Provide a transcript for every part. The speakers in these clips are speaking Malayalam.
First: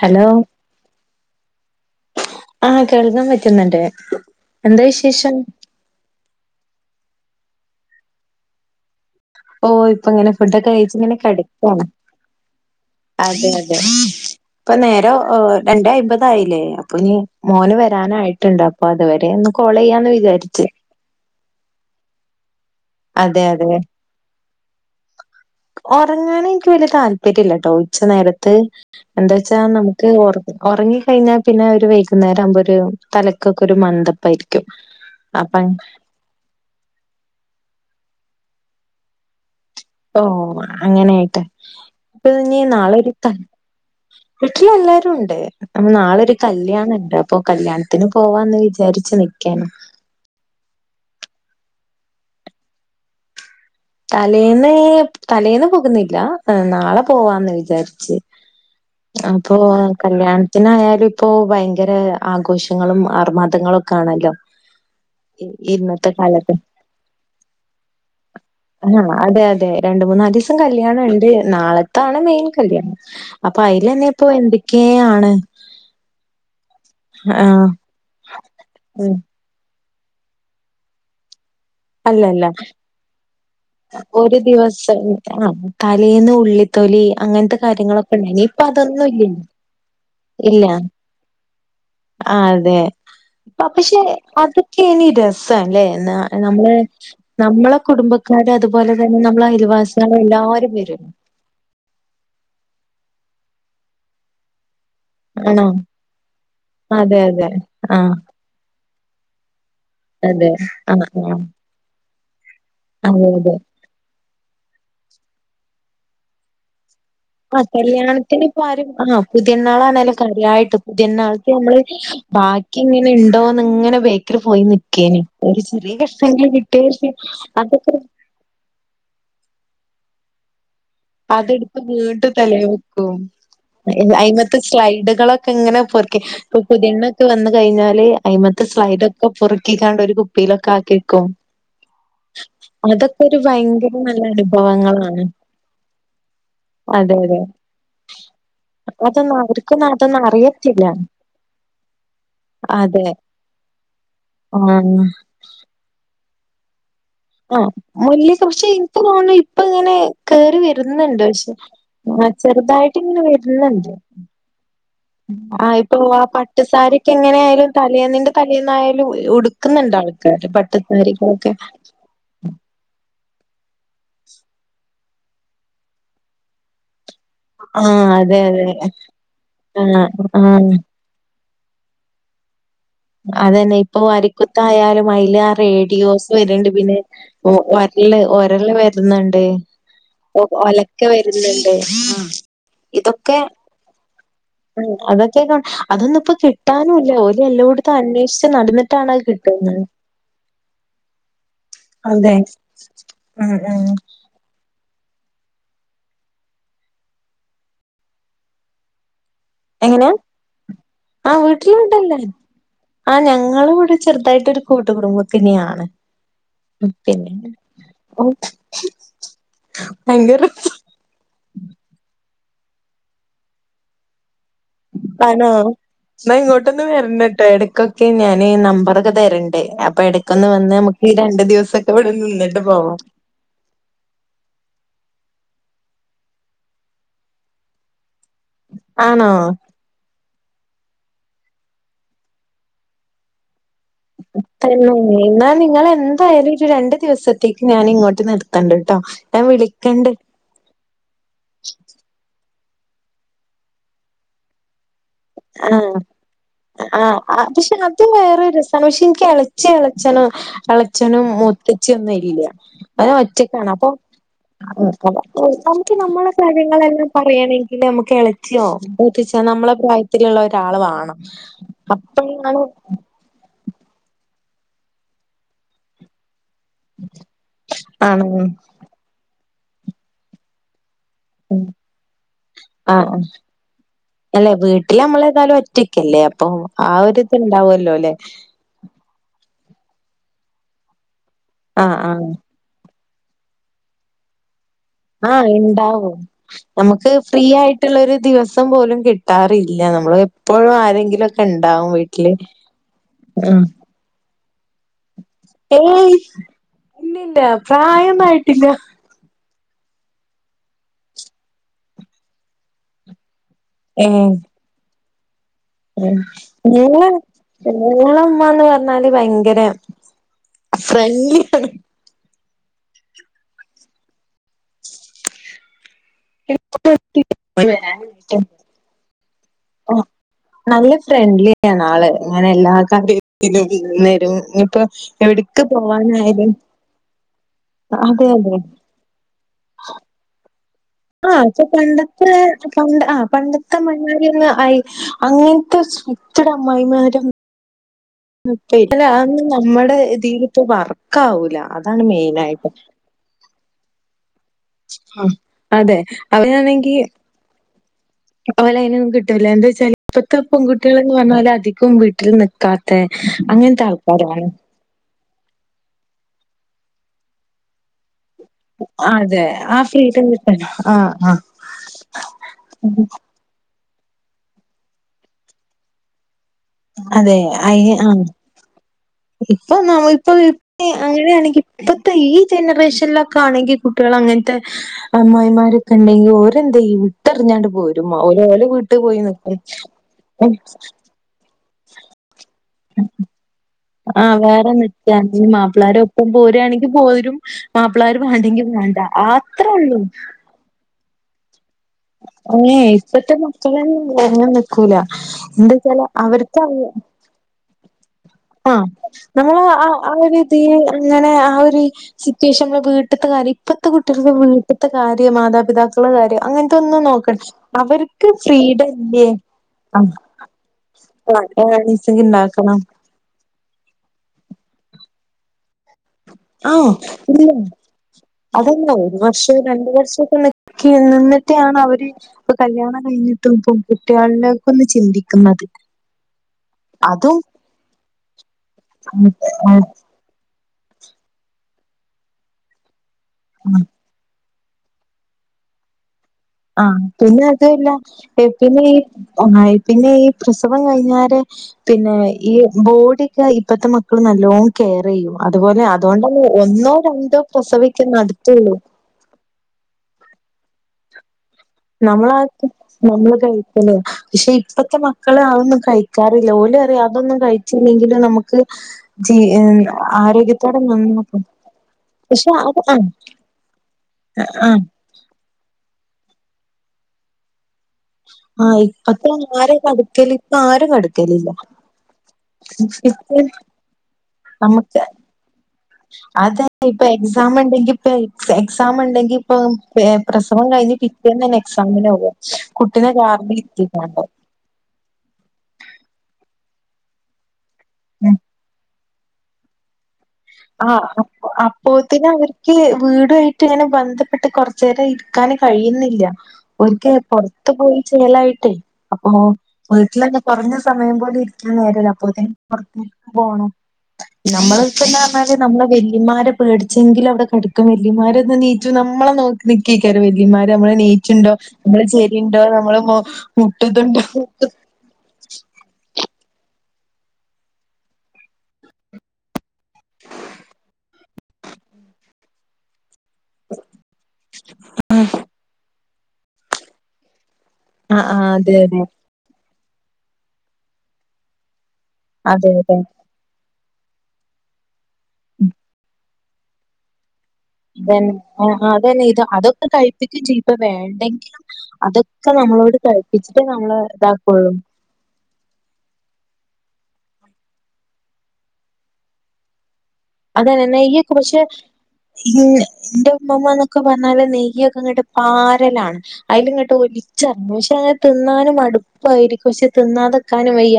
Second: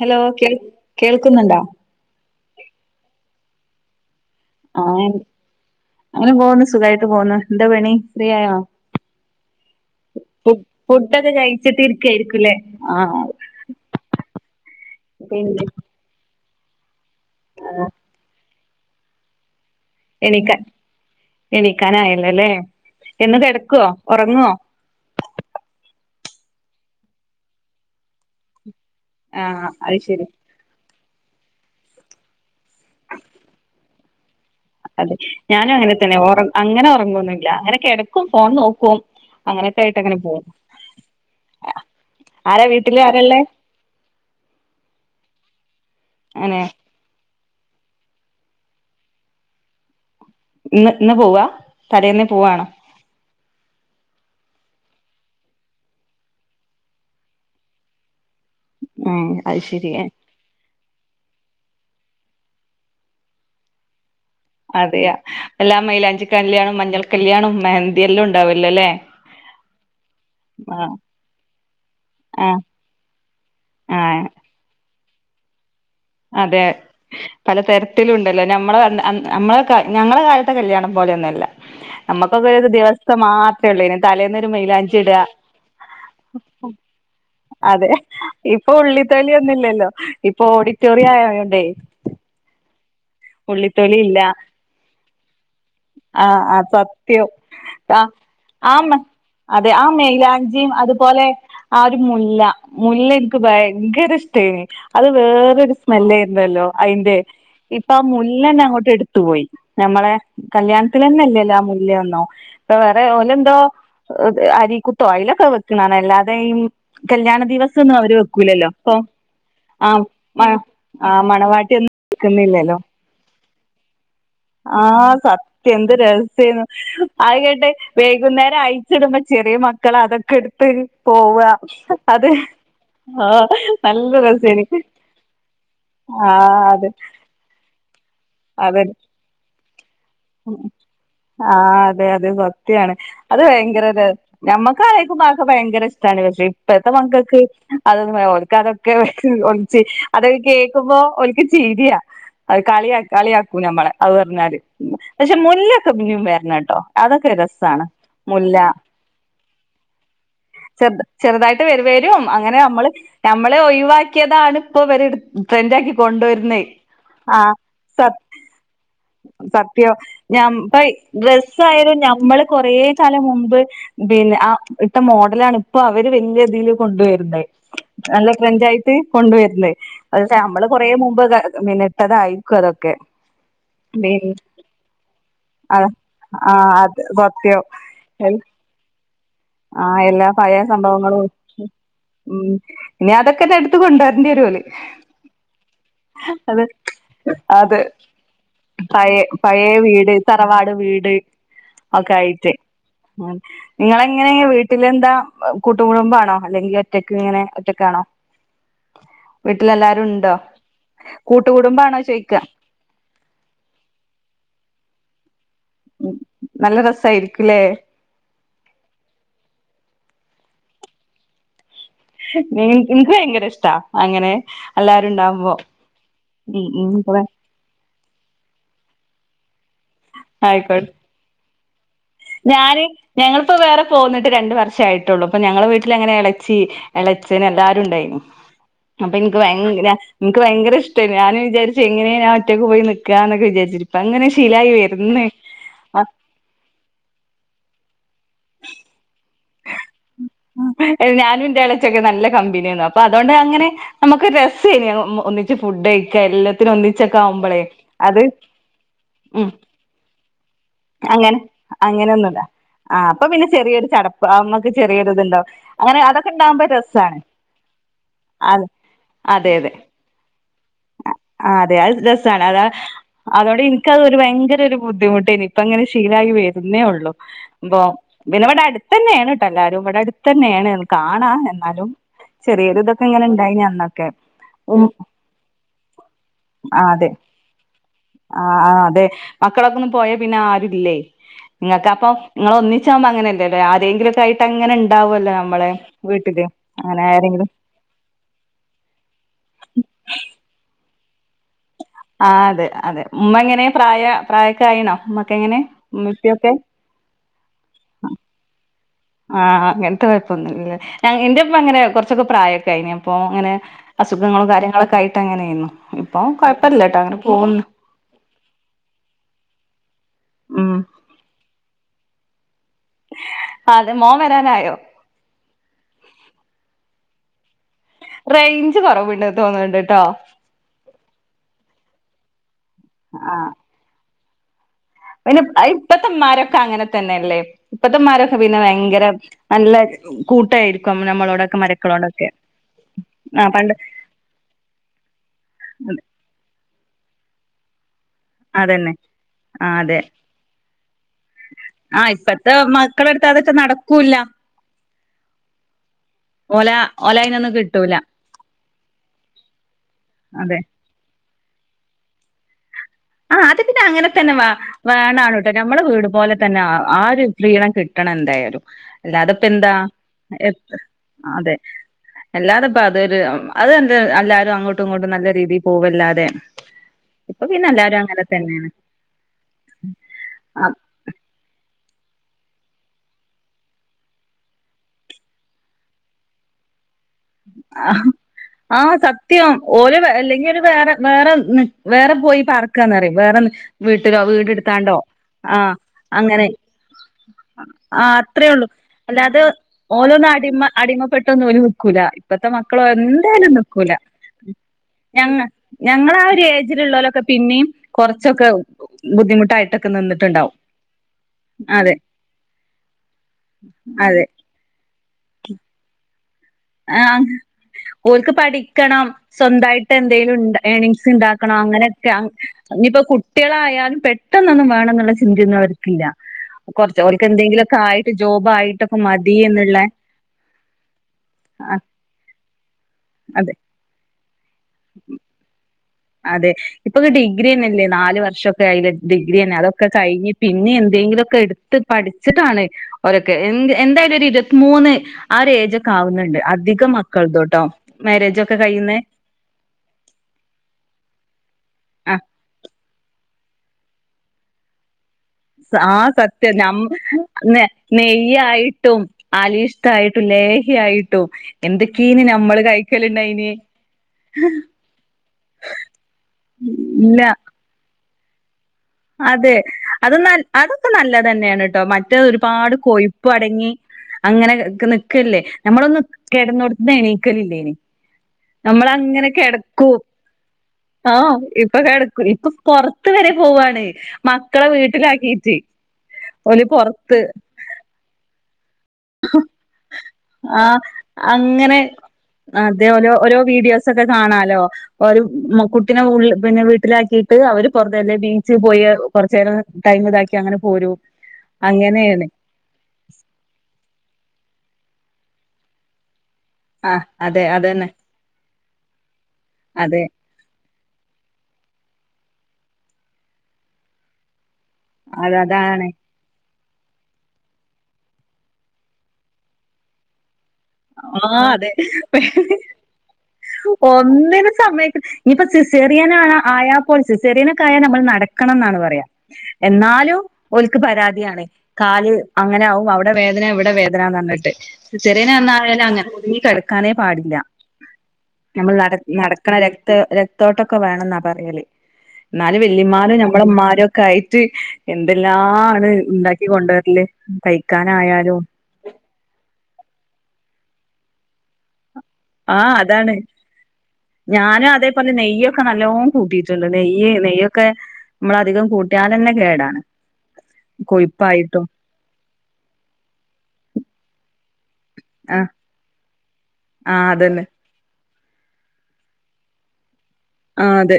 ഹലോ കേൾ കേൾക്കുന്നുണ്ടോ ആഹ് കേൾക്കാൻ പറ്റുന്നുണ്ട് എന്താ ആ വിശേഷം ഹ്അങ്ങനെ പോന്നു സുഖമായിട്ട് പോന്നു എന്താ പണി ഫ്രീ ആയോ ഓ ഇപ്പൊ ഇങ്ങനെ ഫു ഫുഡൊക്കെ കഴച്ച് ഇങ്ങനെ ഫുഡൊക്കെ കഴിച്ചിട്ട് കടക്കാണ് ഇരിക്കായിരിക്കുംല്ലേ ആ അതെ അതെ ഇപ്പൊ നേരോ പിന്നെ രണ്ടേആയിമ്പത് അപ്പൊ ഇനി മോന് വരാനായിട്ടുണ്ട്. അപ്പോ അതുവരെ ഒന്നും കോൾ ചെയ്യാ എണീക്കാനായല്ലല്ലേ ഇനി അതെ അതെ കിടക്കോ ഉ റങ്ങോ ഉറങ്ങാനെനിക്ക് വല്യ താല്പര്യം ഇല്ലാട്ടോ ഉച്ച നേരത്ത്. എന്താ വെച്ചാ ആഹ് അത് നമുക്ക് ശരി ഉറങ്ങി കഴിഞ്ഞാൽ പിന്നെ ഒര് വൈകുന്നേരാകുമ്പോ തലക്കൊക്കെ ഒരു മന്ദപ്പായിരിക്കും അതെ അപ്പ ഞാനും അങ്ങനെ അങ്ങനെ ഉറങ്ങുവൊന്നുല്ല അങ്ങനെക്കെടക്കും ഫോൺ നോക്കും അങ്ങനയിട്ടക്കെ ഓ അങ്ങനെയായിട്ടെ അപ്പൊ ഇനി ആരാ നാളെ വീട്ടില് ഒരു ആരാള്ളെ വീട്ടിലെല്ലാരുണ്ട്. അപ്പം നാളൊരു അങ്ങനെ കല്യാണം ഉ. ഇപ്പൊ കല്യാണത്തിന് പോവാന്ന് വിചാരിച്ചു നിക്കാണ്. ഇന്ന് പോവാ തലേന്നേ പോവണോ? തലേന്ന് പോകുന്നില്ല നാളെ പോവാന്ന് വിചാരിച്ച്. ഉം അപ്പൊ അത് ശരി ഏ കല്യാൺ എങ്ങനെയാലും ഇപ്പോ ഭയങ്കര ആഘോഷങ്ങളും ആർമാദങ്ങളൊക്കെ ആണല്ലോ അതെയ ഇ- എല്ലാ ഇന്നത്തെ കാലത്ത് മയിലാഞ്ചിക്കല്യാണം മഞ്ഞൾ കല്യാണം മെഹന്തിയെല്ലോം ഉണ്ടാവല്ലേ അതെ രണ്ട് മൂന്നാല് ദിവസം ആഹ് കല്യാണണ്ട്. നാളത്താണ് മെയിൻ ആഹ് കല്യാണം. അപ്പൊ അയിലെന്നെ ആഹ് ഇപ്പോ എന്തൊക്കെയാണ് അതെ ആഹ് പലതരത്തിലും ഉണ്ടല്ലോ നമ്മളെ ഞങ്ങള കാലത്തെ കല്യാണം പോലെയൊന്നുമല്ല അല്ലല്ല നമുക്കൊക്കെ ഒരു ദിവസ മാത്രമേ ഉള്ളേനു ഒരു തലേന്നൊരു മെയിലാഞ്ചി ദിവസം ഇട ആ തലേന്ന് ഉള്ളിത്തൊലി അങ്ങനത്തെ അതെ കാര്യങ്ങളൊക്കെ ഉണ്ടായിനി ഇപ്പൊ അതൊന്നും ഇല്ലല്ലോ ഉള്ളിതോളി ഒന്നുമില്ലല്ലോ ഇപ്പൊ ഓഡിറ്റോറിയം ആയോണ്ടേ ആതെ ഉള്ളിത്തൊലി പക്ഷെ ഇല്ല അതൊക്കെ ഈ രസല്ലേ ആഹ് ആഹ് നമ്മെളെ സത്യം നമ്മളെ ആഹ് കുടുംബക്കാർ അതുപോലെ ആമ തന്നെ നമ്മളെ അതെ ആ അയൽവാസികളും മൈലാഞ്ചിയും എല്ലാവരും വരും അതുപോലെ ആ ഒരു മുല്ല എനിക്ക് ഭയങ്കര ഇഷ്ടേന് അത് ആണോ വേറൊരു സ്മെല്ലേയിരുന്നല്ലോ അയിന്റെ അതെ അതെ ഇപ്പൊ ആ മുല്ലന്നെ അങ്ങോട്ട് എടുത്തുപോയി നമ്മളെ അതെ ആ കല്യാണത്തിന്നെല്ലേല്ലോ ആ മുല്ലയൊന്നും ഇപ്പ വേറെ അതെ അതെ ഓലെന്തോ അരി കുത്തോ അയിലൊക്കെ വെക്കണകാണാം എല്ലാതെയും ആ കല്ല്യാണത്തിന് ഇപ്പോ ആരും ആ ആ പുതിയണാളാണല്ലോ മ കരിയായിട്ട് ഇതി ആ എന്നാൾക്ക് മണവാട്ടി നമ്മള് ഒന്നും വെക്കുന്നില്ലല്ലോ ബാക്കി ഇങ്ങനെ ഉണ്ടോന്ന് ഇങ്ങനെ ഇത്തിരി പോയി ആഹ് നിക്കേനി സത്യം ഒരു എന്ത് ചെറിയ കഷ്ണകിലും രസേന്നു കട്ടുക അത് കേട്ട് അതൊക്കെ വൈകുന്നേരം അയച്ചിടുമ്പോ ചെറിയ മക്കൾ അതൊക്കെ എടുത് അതെടുത്ത് വീണ്ടും തല വെക്കും. ആഹ് നല്ല അതിമത്തെ രസേനി സ്ലൈഡുകളൊക്കെ ഇങ്ങനെ പൊറക്കി ഇപ്പൊ ആഹ് അതെ പുതിയണ്ങ്ങൊക്കെ വന്ന കഴിഞ്ഞാ അതിമത്തെ സ്ലൈഡ ഒക്കെ പൊറക്കിക്കാണ്ട് ഒരു കുപ്പിയിലൊക്കെ ആക്കി വെക്കും. ആ അതെ സത്യാണ് അതൊക്കെ ഒരു അത് ഭയങ്കര നല്ല ഞമ്മക്ക അനുഭവങ്ങളാണ്. ആക്കും ഭയങ്കര ഇഷ്ടമാണ് പക്ഷേ ഇപ്പഴത്തെ അതെ അതെ. മക്കൾക്ക് അതൊന്നും അവർക്കൊന്നും അതൊന്നും അതൊക്കെ അറിയത്തില്ല. കേൾക്കുമ്പോ ശരിയാ അത് അതെ. കളിയാക്കൂ നമ്മളെ അത് പറഞ്ഞാല് ആഹ് പക്ഷെ മുല്ലൊക്കെും പിന്നേം വരണം കേട്ടോ അതൊക്കെ ആ മുല്ല ഒക്കെ കുറച്ച് എനിക്ക് തോന്നുന്നു ഇപ്പ ഇങ്ങനെ കേറി ചെറുത് വരുന്നുണ്ട് ചെറുതായിട്ട് വരും ആഹ് അങ്ങനെ ചെറുതായിട്ട് ഇങ്ങനെ നമ്മള് ഒഴിവാക്കിയതാണ് ഇപ്പോ ആ ഇപ്പൊ ആ പട്ടുസാരിക്ക് എങ്ങനെ ആഹ് ആയാലും സ തലേന്നിന്റെ തലേന്നായാലും സത്യം ഉടുക്കുന്നുണ്ട് ആൾക്കാര് ഇപ്പ പട്ടുസാരികളൊക്കെ. ഡ്രസ്സ ആായാലും ഞമ്മള് കൊറ കാലം മുമ്പ് പിന്നെ ആ ഇട്ട മോഡലാണ് ഇപ്പൊ അവര് വലിയ രതിയിൽ കൊണ്ടുവരുന്നത് ആ നല്ല അതെ അതെ ട്രെൻഡ് ആയിട്ട് കൊണ്ടുവരുന്നത് ആ അത് ആ നമ്മള് കൊറ മുമ്പ് മിനിട്ടത ആയിരിക്കുതൊക്കെ അതന്നെ ഇപ്പൊ വാരി കുത്തായാലും അതിൽ ആ ആഹ് റേഡിയോസ് വരുന്നുണ്ട് ആഹ് പിന്നെ അത് സത്യം ഒരല് എൽ ഒരല് വര്ന്ന്ണ്ട് ആഹ് എല്ലാ പഴയ ഒലക്ക സംഭവങ്ങളും വരുന്നുണ്ട് ആ ഉം ഇനി ഇതൊക്കെ അതൊക്കെന്നെ എടുത്ത് കൊണ്ടുവരേണ്ടി വരും ഓല് ആ അതൊക്കെന്നാ അതൊന്നു അത് ഇപ്പോകിട്ടാനുംല്ല ഓല് എല്ലോടത്തും അന്വേഷിച് പയേ പയേ വീട് തറവാട് വീട് ഒക്കെ അതെ ആയിട്ട് ഉം നിങ്ങളെ നിങ്ങള ങ്ങനെ വീട്ടിലെന്താ കൂട്ട കുടുംബാണോ അല്ലെങ്കിൽ ഒറ്റയ്ക്ക ഇങ്ങനെ ഒറ്റക്കാണോ എങ്ങനെ വീട്ടിലെല്ലാരുംണ്ടോ ആ കൂട്ടുകൂടുമ്പാണോ വീട്ടിലുണ്ടല്ലോ ചോദിക്ക ആ ഞങ്ങൾ ഇവിടെ ചെറുതായിട്ട് ഒരു കൂട്ട് കുടുംബം തനെയാണ് നല്ല പിന്നെ രസായിരിക്കുംല്ലേ ഓ [unintelligible] [unintelligible] എനിക്ക് ഭയങ്കര ഇഷ്ടാ അങ്ങനെ എല്ലാരും ആണോ ഉണ്ടാവുമ്പോ ന്നാ ഉം ഇങ്ങോട്ടൊന്ന് ഉം വരണട്ടോ എടക്കൊക്കെ ക്കെ ഞാൻ നമ്പറൊക്കെ തരണ്ട് അപ്പൊ ഇടക്കൊന്ന് വന്ന് ആയിക്കോട്ടെ നമുക്ക് രണ്ടു ദിവസം ഞാന് ഞങ്ങളിപ്പോ വേറെ പോന്നിട്ട് രണ്ട വർഷ ആയിട്ടുള്ളൂ അപ്പൊ ഞങ്ങളെ വീട്ടിലെങ്ങനെ ഇളച്ചി എളച്ച്ചന് എല്ലാരും ഉണ്ടായിരുന്നു അപ്പൊ ആണോ എനിക്ക് ഭയങ്കര എനിക്ക് ഭയര ഇഷ്ടയ്നി ഞൻ വിചാരിച്ച എങ്ങനെ ഞാൻ ഒറ്റൊക്ക് പോയി നിൽക്കാന്നൊക്ക വിചാരിച്ചു [unintelligible] നിങ്ങെന്തായാലും ഒരു രണ്ടു ദിവസത്തേക്ക് ഞാൻ ഇങ്ങോട്ട് നിർത്തണ്ടട്ടോ ഞാൻ വിളിക്കണ്ട് ഞാനും ൻന്റെ എളച്ചൊക്കെ നല്ല കമ്പനിയന്നു അപ്പൊ അതുകൊണ്ട് അങ്ങനെ നമുക്ക് രസയ്ന് ഒന്നി ആഹ ആ പക്ഷെ ആദ്യം അത് വേറരു രസമാണ് പക്ഷെ എനിക്ക് ഉം ഇളച്ചി ഛനൊ എള ച്ഛനും അങ്ങനെ മുത്തച്ചൊന്നും അങ്ങനെയൊന്നുല്ല ഇല്ല ആ അത് അപ്പൊ പിന്നെ ഒറ്റക്കാണ് ചെറിയൊരു അപ്പൊ ചടപ്പ് അമ്മക്ക് ചെറിയൊരിതുണ്ടാവും നമുക്ക് അങ്ങനെ നമ്മളെ അതൊക്കെ ഉണ്ടാവുമ്പോ കാര്യങ്ങളെല്ലാം രസാണ് പറയയണങ്കിൽ നമുക്ക് എളച്ചിയോ അതെ മൂത്തേച്ചിയോ അതെ അതെ നമ്മളെ പ്രായ ത്തിരിുള്ള ഒരാൾ വണം ആ അതെ അത് രസാണ് അപ്പോഴാണ് അതാ അതോണ്ട് എനിക്കത് ഒരു ഭയങ്കര ഒരു ബുദ്ധിമുട്ട്നി ഇപ്പങ്ങനെ ശീലയി വെ രുന്നു ന്നേ ഉള്ളൂ പ്പൊ ആണ് പിന്നെ ഇവിടെ അടുത്ത് തന്നെയാണട്ടോ എല്ലാരും ഇവിടെ അടുത്ത് തന്നെയാണ് കാണാ ഉം എന്നാലും ചെറിയൊരു ഇതൊക്കെ ആഹ് ഇങ്ങനെ ആഹ് ഇണ്ടായിനി അ ന്നൊക്കെ അല്ലെ വീട്ടിൽ നമ്മള ഏതാലും ഒറ്റക്കല്ലേ അപ്പൊ ആ ഒരു ഇത് ഉണ്ടാവല്ലോ അല്ലെ ആ ആ അതെ മക്കളൊക്കെ ഒന്നന്ന് പോയ പിന്നെ ആരില്ലേ നിങ്ങൾക്ക് ആഹ് അപ്പൊ ആഹ് നിങ്ങള ഒന്നി ന്നിച്ചാവുംബ അങ്ങനെല്ലല്ലേ ആരെങ്കിലും ഒക്കെയിട്ട് അങ്ങനെ ഉണ്ടാവുമല്ലോ ആഹ് നമ്മെ വീട്ടില് അങ്ങനെ ആരെങ്കിലും ുള്ള ഒരു ദിവസം പോലും കിട്ടാറില്ല നമ്മൾ എപ്പോഴും ആരെങ്കിലും ആ അതെ അതെ ഉമ്മ എങ്ങനെ ആഹ് പ്രായ പ്രായക്കെ ആയിണോ ഉമ്മക്കെ എങ്ങനെ ഉമ്മീം ഏയ് ഉപ്പയൊക്കെ ഇല്ലില്ല പ്രായൊന്നായിട്ടില്ല ആഹ് ആഹ് അങ്ങൻത്തെ കൊഴ്‌പ്പൊന്നുല്ല. എന്റെുപ്പ അങ്ങനെ കൊർച്ചൊക്കെ പ്രായൊക്കെ അയിനി പ്പൊ അങ്ങനെ ഏഹ് അസുഖങ്ങളും കാര്യങ്ങളൊക്കെ ആയിട്ട് അങ്ങനെയ്ന്നു ഇപ്പൊ കൊയ്പ്പല്ലട്ടോ അങ്ങനെ പോകുന്നു ഞങ്ങളമ്മാന്ന് പർഞ്ഞാല് ഭയങ്കര ഉം ഫ്രണ്ട്ലി അതെ മോൻ വരാനായോ [unintelligible] റേയ്ഞ്ച് കൊർവ്ണ്ട് തോന്ന്ണ് ണ്ട് ട്ടോ നല്ല ഫ്രണ്ട്ലി ആണ് ആള് ഇങ്ങനെ എല്ലാ കാര്യത്തിലും നിന്നരും നിപ്പോ അയ്ന് അയ്ൻ ഇപ്പത്തമ്മാരൊക്കെ അങ്ങനെ തന്നെയല്ലേ ഇപ്പത്തെ അതെ മ്മാരൊക്കെ അതെ. പിന്നെ ഭയങ്കര നല്ല കൂട്ടായിരിക്കും നമ്മളോടൊക്കെ മരക്കളോടെ പ ആ പണ്ടത്തെ അമ്മായിമ്മാര് ഒന്ന് ആയി അങ്ങൻത്തെ ച്ചട അമ്മായിമാരും [unintelligible] അതന്നെ അല്ല അതന്നും ആഹ് നമ്മടെ അതെ ഇതീല് പ്പോ വർക്കാവൂല അതാണ് മെയിനായിട്ട് മക്കള എട്ത്ത് അതറ്റെ നടക്കൂല്ല ആ അതെ അവരാണെങ്കി അയ്നൊന്നും കിട്ടൂല ഓലെ അയ്നൊന്നും കിട്ടൂല എന്തേച്ചാല് ഇപ്പത്തെ അതെ പൺകുട്ടികള് ന്ന് പർഞ്ഞാല് അധികം വീട്ടിൽ നിക്കാ ആ അത് പിന്നെ അങ്ങനെ തന്നെ വാ വേണാണ് ട്ടോ നമ്മളെ വീട് പോലെ തന്നെ ആ ഒരു ഫ്രീഡം കിട്ടണ എന്തായാലും അല്ലാതപ്പ അതെ എന്താ ആ ഫ്രീഡം കിട്ടണം. ആഹ് ആഹ് അതെ അല്ലാതപ്പ അതരു അതെന്താ എല്ലാരും അങ്ങോട്ടും ഇങ്ങോട്ടും നല്ല രീതി പോവല്ലാതെ അതെ ഇപ്പൊ പിന്നെ അയ്ന് എല്ലാരും ആ അങ്ങനെ തന്നെയാണ് ഇപ്പൊ നമ്മ ഇപ്പൊ [unintelligible] അങ്ങനെണെങ്കി ഇപ്പത്തെ ഈ ജനറേഷൻലൊക്കെ ആണങ്കി കുട്ടിയള് അങ്ങൻത്തെ അമ്മായിമാരൊക്കണ്ടങ്കി ഓര് എന്തയ്യും ഇട്ടർഞ്ഞാണ്ട് പോരും ഓല് ഓല് ആഹ് വീട്ട് പോയി സത്യം നിക്കും ഓല് അല്ലെങ്കി ഒരു വേറെ ന്ന് വേറെ പോയി പാർക്കാന്നറിം വേറെ വീട്ടിലോ ആ വീട് വേറെ ഇട്ത്താണ്ടോ നിക്കാണെങ്കി ആ മാപ്പിളാരെ ഒപ്പം അങ്ങനെ പോരാണെങ്കി പോരും ആ മാപ്പിളാര് അത്രെ വേണ്ടെങ്കി ഒള്ളൂ വേണ്ട അല്ലാതെ അത്രേ ഉള്ളൂ ഓലോന്ന് അടിമ അടിമപ്പെട്ടന്ന് ഓല് നി ക്കൂല ഇപ്പത്തെ ഏ മക്കള് ഇപ്പത്തെ എന്തായാലും നിക്കൂല. മക്കളൊന്നും അങ്ങനെ നിക്കൂല ഞങ്ങ എന്താച്ചാല് ഞങ്ങള ആ ഒര് അവർക്ക് ഏജിലുള്ളാലൊക്കെ പിന്നിം കൊർച്ചൊക്ക ആ നമ്മള് ആ ആ ഒരിതീ അങ്ങനെ ആ ഒരി അതെ സിറ്റുവേഷൻ മ്മളെ വീട്ട്ത്തെ കാര്യം ഇപ്പത്തെ അതെ കുട്ടിഴൾക്ക് വീട്ട്ത്ത കാര്യം മാതാപിതാക്കളെ കാര്യോ അങ്ങൻ ആ ഓൽക്ക് പഠിക്കണം ഇല്ലേ സ്വന്തായിട്ട് എന്തെലും ഇണ്ട ഏണിങ്സ് ഇണ്ടാക്കണം അങ്ങനെ ഏണിങ്സ് ഉണ്ടാക്കണം ഞ്ഞിപ്പൊ കുട്ടിഴളായാലും പെട്ടെന്നൊന്നും വാണം ന്ന്ള്ള ചിന്ത്യന്നും അവര് ഇല്ല. ആഹ് കൊർച്ച് ഓൽക്ക് ഇല്ല എന്തെങ്കിലൊക്കെ ആയിട്ട് ജോബ് ആയിട്ടൊക്കെ മതീന്ന്ള്ളെ [unintelligible] നിന്ന്ട്ടാണ് അവര് ഇപ്പം കല്യാണം കഴിഞ്ഞിട്ടും ഇപ്പ കുട്ടിയാള്‌ലെ ഒന്ന് ചിന്തിക്കുന്നത് അതെ ഇപ്പൊ ഡിഗ്രിയെന്നെല്ലേ നാല് വർഷൊക്കെ ആയിലെ ഡിഗ്രിയെന്നെ അതൊക്കെ അതും കഴിഞ്ഞ് പിന്നെ എന്തെങ്കിലൊക്കെ എട്ത്ത് പട്ച്ചിട്ടാണ് ഓരൊക്കെ എ എന്തായാലും ഒരു ഇരു ത്ത്മൂന്ന് ആ ഒര് എയ്ജൊക്കെ ആവുന്നുണ്ട് അ ആ പിന്നെ അതു അല്ല പിന്നെ കഴിയുന്നേ ഈ ആ പിന്നെ ഈ പ്രസവം കഴിഞ്ഞാരെ പിന്നെ ആ ഈ ബോഡി ഇപ്പത്തെ മക്കള് നല്ലോം കെറെയ്യും അതുപോലെ ആ അതുകൊണ്ടല്ലേ സത്യം നം ഒന്നോ രണ്ടോ പ്രസവക്കെ നട്ത്തൊള്ളൂ അരിഷ്ടായിട്ടും ലേഹ്യ ആയിട്ടും ക്കീന് നമ്മളാ നമ്മള് കഴി നമ്മള് കഴിക്ക്ണ് പക്ഷെ ഇപ്പത്തെ മക്കള് അതൊന്നും കഴിക്കാറില്ല ഓലറിയാ ഇല്ല അതൊന്നും കഴി ചില്ലങ്കിലും നമു ക്ക് ജീ അതെ ഏ അത് നൽ ആരോഗ്യത്തോടെ അതൊക്കെ നിന്നാ പക്ഷെ അത് ആ പ്പൊ അടങ്ങി അങ്ങനെക്കെ നിക്കല്ലേ. ഞമ്മളൊന്നും കെടന്നോട്ത്ത്ന്ന് എണീക്കലില്ലേനി ആഹ് നമ്മളങ്ങനെ ഇപ്പത്തെ ആരും കെടക്കും. കടുക്കല് ഇപ്പ ആരും ആ കടുക്കലില്ല ഇപ്പൊ കെടക്കു ഇപ്പൊ പൊർ ത്ത് ഇപ്പ വരെ പോവാണ്. മക്കളെ വീട്ട്ലാക്കീട്ട്. അതെന്നെ ഇപ്പ എക്സാമ് ഇണ്ടെങ്കി പ്പ എക്സ എക്സാം ഇണ്ടെങ്കിപ്പൊ ഏ പ്രസവം ആഹ് കഴിഞ്ഞ് പി- അങ്ങനെ അതേ ഓലോ ഓരോ കാറില് വീഡിയോസ് ഒക്ക ഇരുത്തിക്കാണ്ട് കാണാലോ. ഒരു മ കുട്ടിനെ ഉള്ള് പിന്നെ വീട്ടിലാക്കിട്ട് അവര് പൊറത്തല്ലേ ഉം. ബീച്ചി പോയി കൊറച്ചേരം ടൈം ഇതാക്കി അങ്ങനെ പോരും അങ്ങനേണ്. ഇക്കീ വീടുവായിട്ട് ഇങ്ങനെ ബന്ധപ്പെട്ട് കൊറച്ചേരം ഇരിക്കാന് കഴിയുന്നില്ല. ആഹ് ഓര്ക്ക് അതെ പൊറത്തു അതന്നെ പോയി ചേലായിട്ടേ അപ്പൊ അതെ വീട്ടിലന്നെ കൊറഞ്ഞ സമയം പോലും ഇരിക്കാൻ നേരല്ല. അപ്പൊക്കിന് പൊറത്തു പോണം നമ്മള് ഇപ്പന്താ അത് പറഞ്ഞാല് അതാണ് നമ്മെളെ വെല്ലിമാരെ പേടിച്ചെങ്കിലും അവടെ കെടക്കും വല്യമാര് ഒന്ന് നീറ്റു നമ്മളെ നോ നിക്കേക്കാരം വല്യമാര് നമ്മള് ആഹ് ണീക്കുണ്ടോ അതെ നമ്മള് ചെരീണ്ടോ നമ്മള് മ [unintelligible] ഇനിയിപ്പൊ സിസേറിയന് ആയാപ്പോലും സിസേറിയനൊക്കായല് നമ്മള് നടക്കണം എന്നാണ് പറയാ എന്നാലും ഒല്ക്ക് പരാതിയാണ്. കാല് അങ്ങനെ ആവും അവ അവടെ വേദന ഇവിടെ വേദനന്ന് പറഞ്ഞിട്ട് സിസേറിയനൊന്നായാല് അങ്ങനെ ഒതുങ്ങി കെടക്കാനേ പാടില്ല ആഹ് ആഹ് അതെ നമ്മള് നട അതെ നടക്കണ രക്ത രക്തോട്ടൊക്കെ വേണംന്നാ പറയല്. ഇന്നാലും അതെ അതെ വെല്ലിമ്മാരും ഞമ്മളെ ഇമ്മരൊക്കെ ആയിട്ട് എന്തെല്ലാണ് ഇണ്ടാക്കി കൊണ്ടരല്. ഇതന്നെ കഴിക്കാനായാലും ആഹ് അതന്നെ ഇത് അതൊക്കെ കഴിപ്പിക്കും ചെയീപ്പം വേണ്ടെങ്കി അതൊ ക്കെ ആഹ് നമ്മളോട് അതാണ് കഴിപ്പിച്ചിട്ടേ നമ്മളെ ഞാനും താക്കുള്ളൂ. അതേപോലെ നെയ്യൊക്കെ നല്ലോം കൂട്ടിട്ടുണ്ട് നെയ്യ് നെയ്യൊക്കെ നമ്മളധികം കൂട്ടിയാലെന്നെ കേടാണ്. അതല്ലെ നെയ്യൊക്കെ പക്ഷെ കൊഴുപ്പായിട്ടും ഇന്റെ ഉമ്മമ്മന്നൊക്കെ പറഞ്ഞാല് നെയ്യൊ ഇങ്ങട്ട് ആഹ് പാറലാണ് അയ്ല് ഇങ്ങട്ട് ആഹ് ഒലിച്ച അതന്നെ കുബ്ബൂസ് അങ്ങനെ തിന്നാന് മടുപ്പായിരിക്കും പക്ഷെ തിന്നാതെ ആഹ് അതെ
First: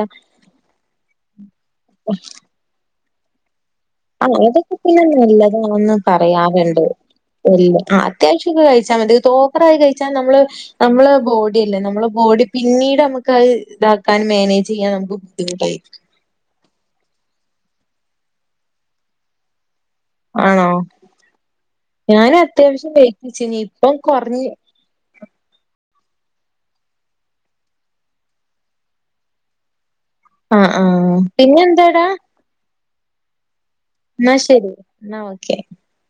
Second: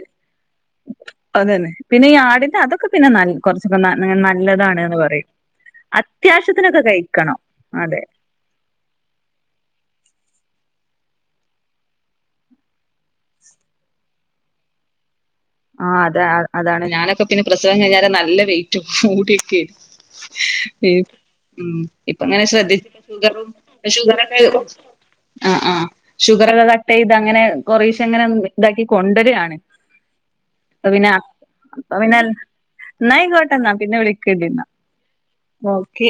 അതന്നെ. പിന്നെ ഈ ആടിന്റെ അതൊക്കെ പിന്നെ നല് കൊറച്ചൊക്കെ ന്ന ആഹ് അതൊക്കെ നല്ലതാണ്ന്ന് പിന്നെ പറയും. നല്ലതാണെന്ന് അത്യാശ്യത്തിനൊക്കെ കഴിക്കണം അതെ. അത്യാവശ്യം ഒക്കെ കഴിച്ചാ മതി. അത് ഓവറായി കഴിച്ചാ നമ്മള് നമ്മളെ ബോഡി ഇല്ലേ നമ്മളെ ബോഡി പിന്നീട് അമ്മക്ക് അത് ഇതാക്കാൻ മാനേജ് ചെയ്യാൻ നമുക്ക് ബുദ്ധിമുട്ടായിരിക്കും. ആഹ് അതെ അതാണ്. ഞാനൊക്കെ പിന്നെ പ്രസവം കഴിഞ്ഞാല് നല്ല വെയ്റ്റ് കൂടീട്ടെ ആന്നോ ഉം ഇപ്പ ഇങ്ങനെ ശ്രദ്ധിച്ച് വെയിറ്റ് ഷുഗറും വെച്ചീനി. ഇപ്പം ഷുഗറൊക്കെ കൊറഞ്ഞ് കൊറച്ച് ആഹ് ആഹ് ഷുഗറൊക്കെ കട്ടയ്ത് അങ്ങനെ കൊറേശങ്ങനെ ഇതാക്കി കൊണ്ടരാണ്. ആഹ് അപ്പ പിന്ന ആഹ് അപ്പ പിന്നെന്താടാ? പിന്നെ ന്നാ അയ്കോട്ടെ. ഓക്കേ എന്നാ പിന്നെ എന്നാ വിളിക്കേണ്ടിന്ന ശരി. എന്നാ ഓക്കെ. ഓക്കെ.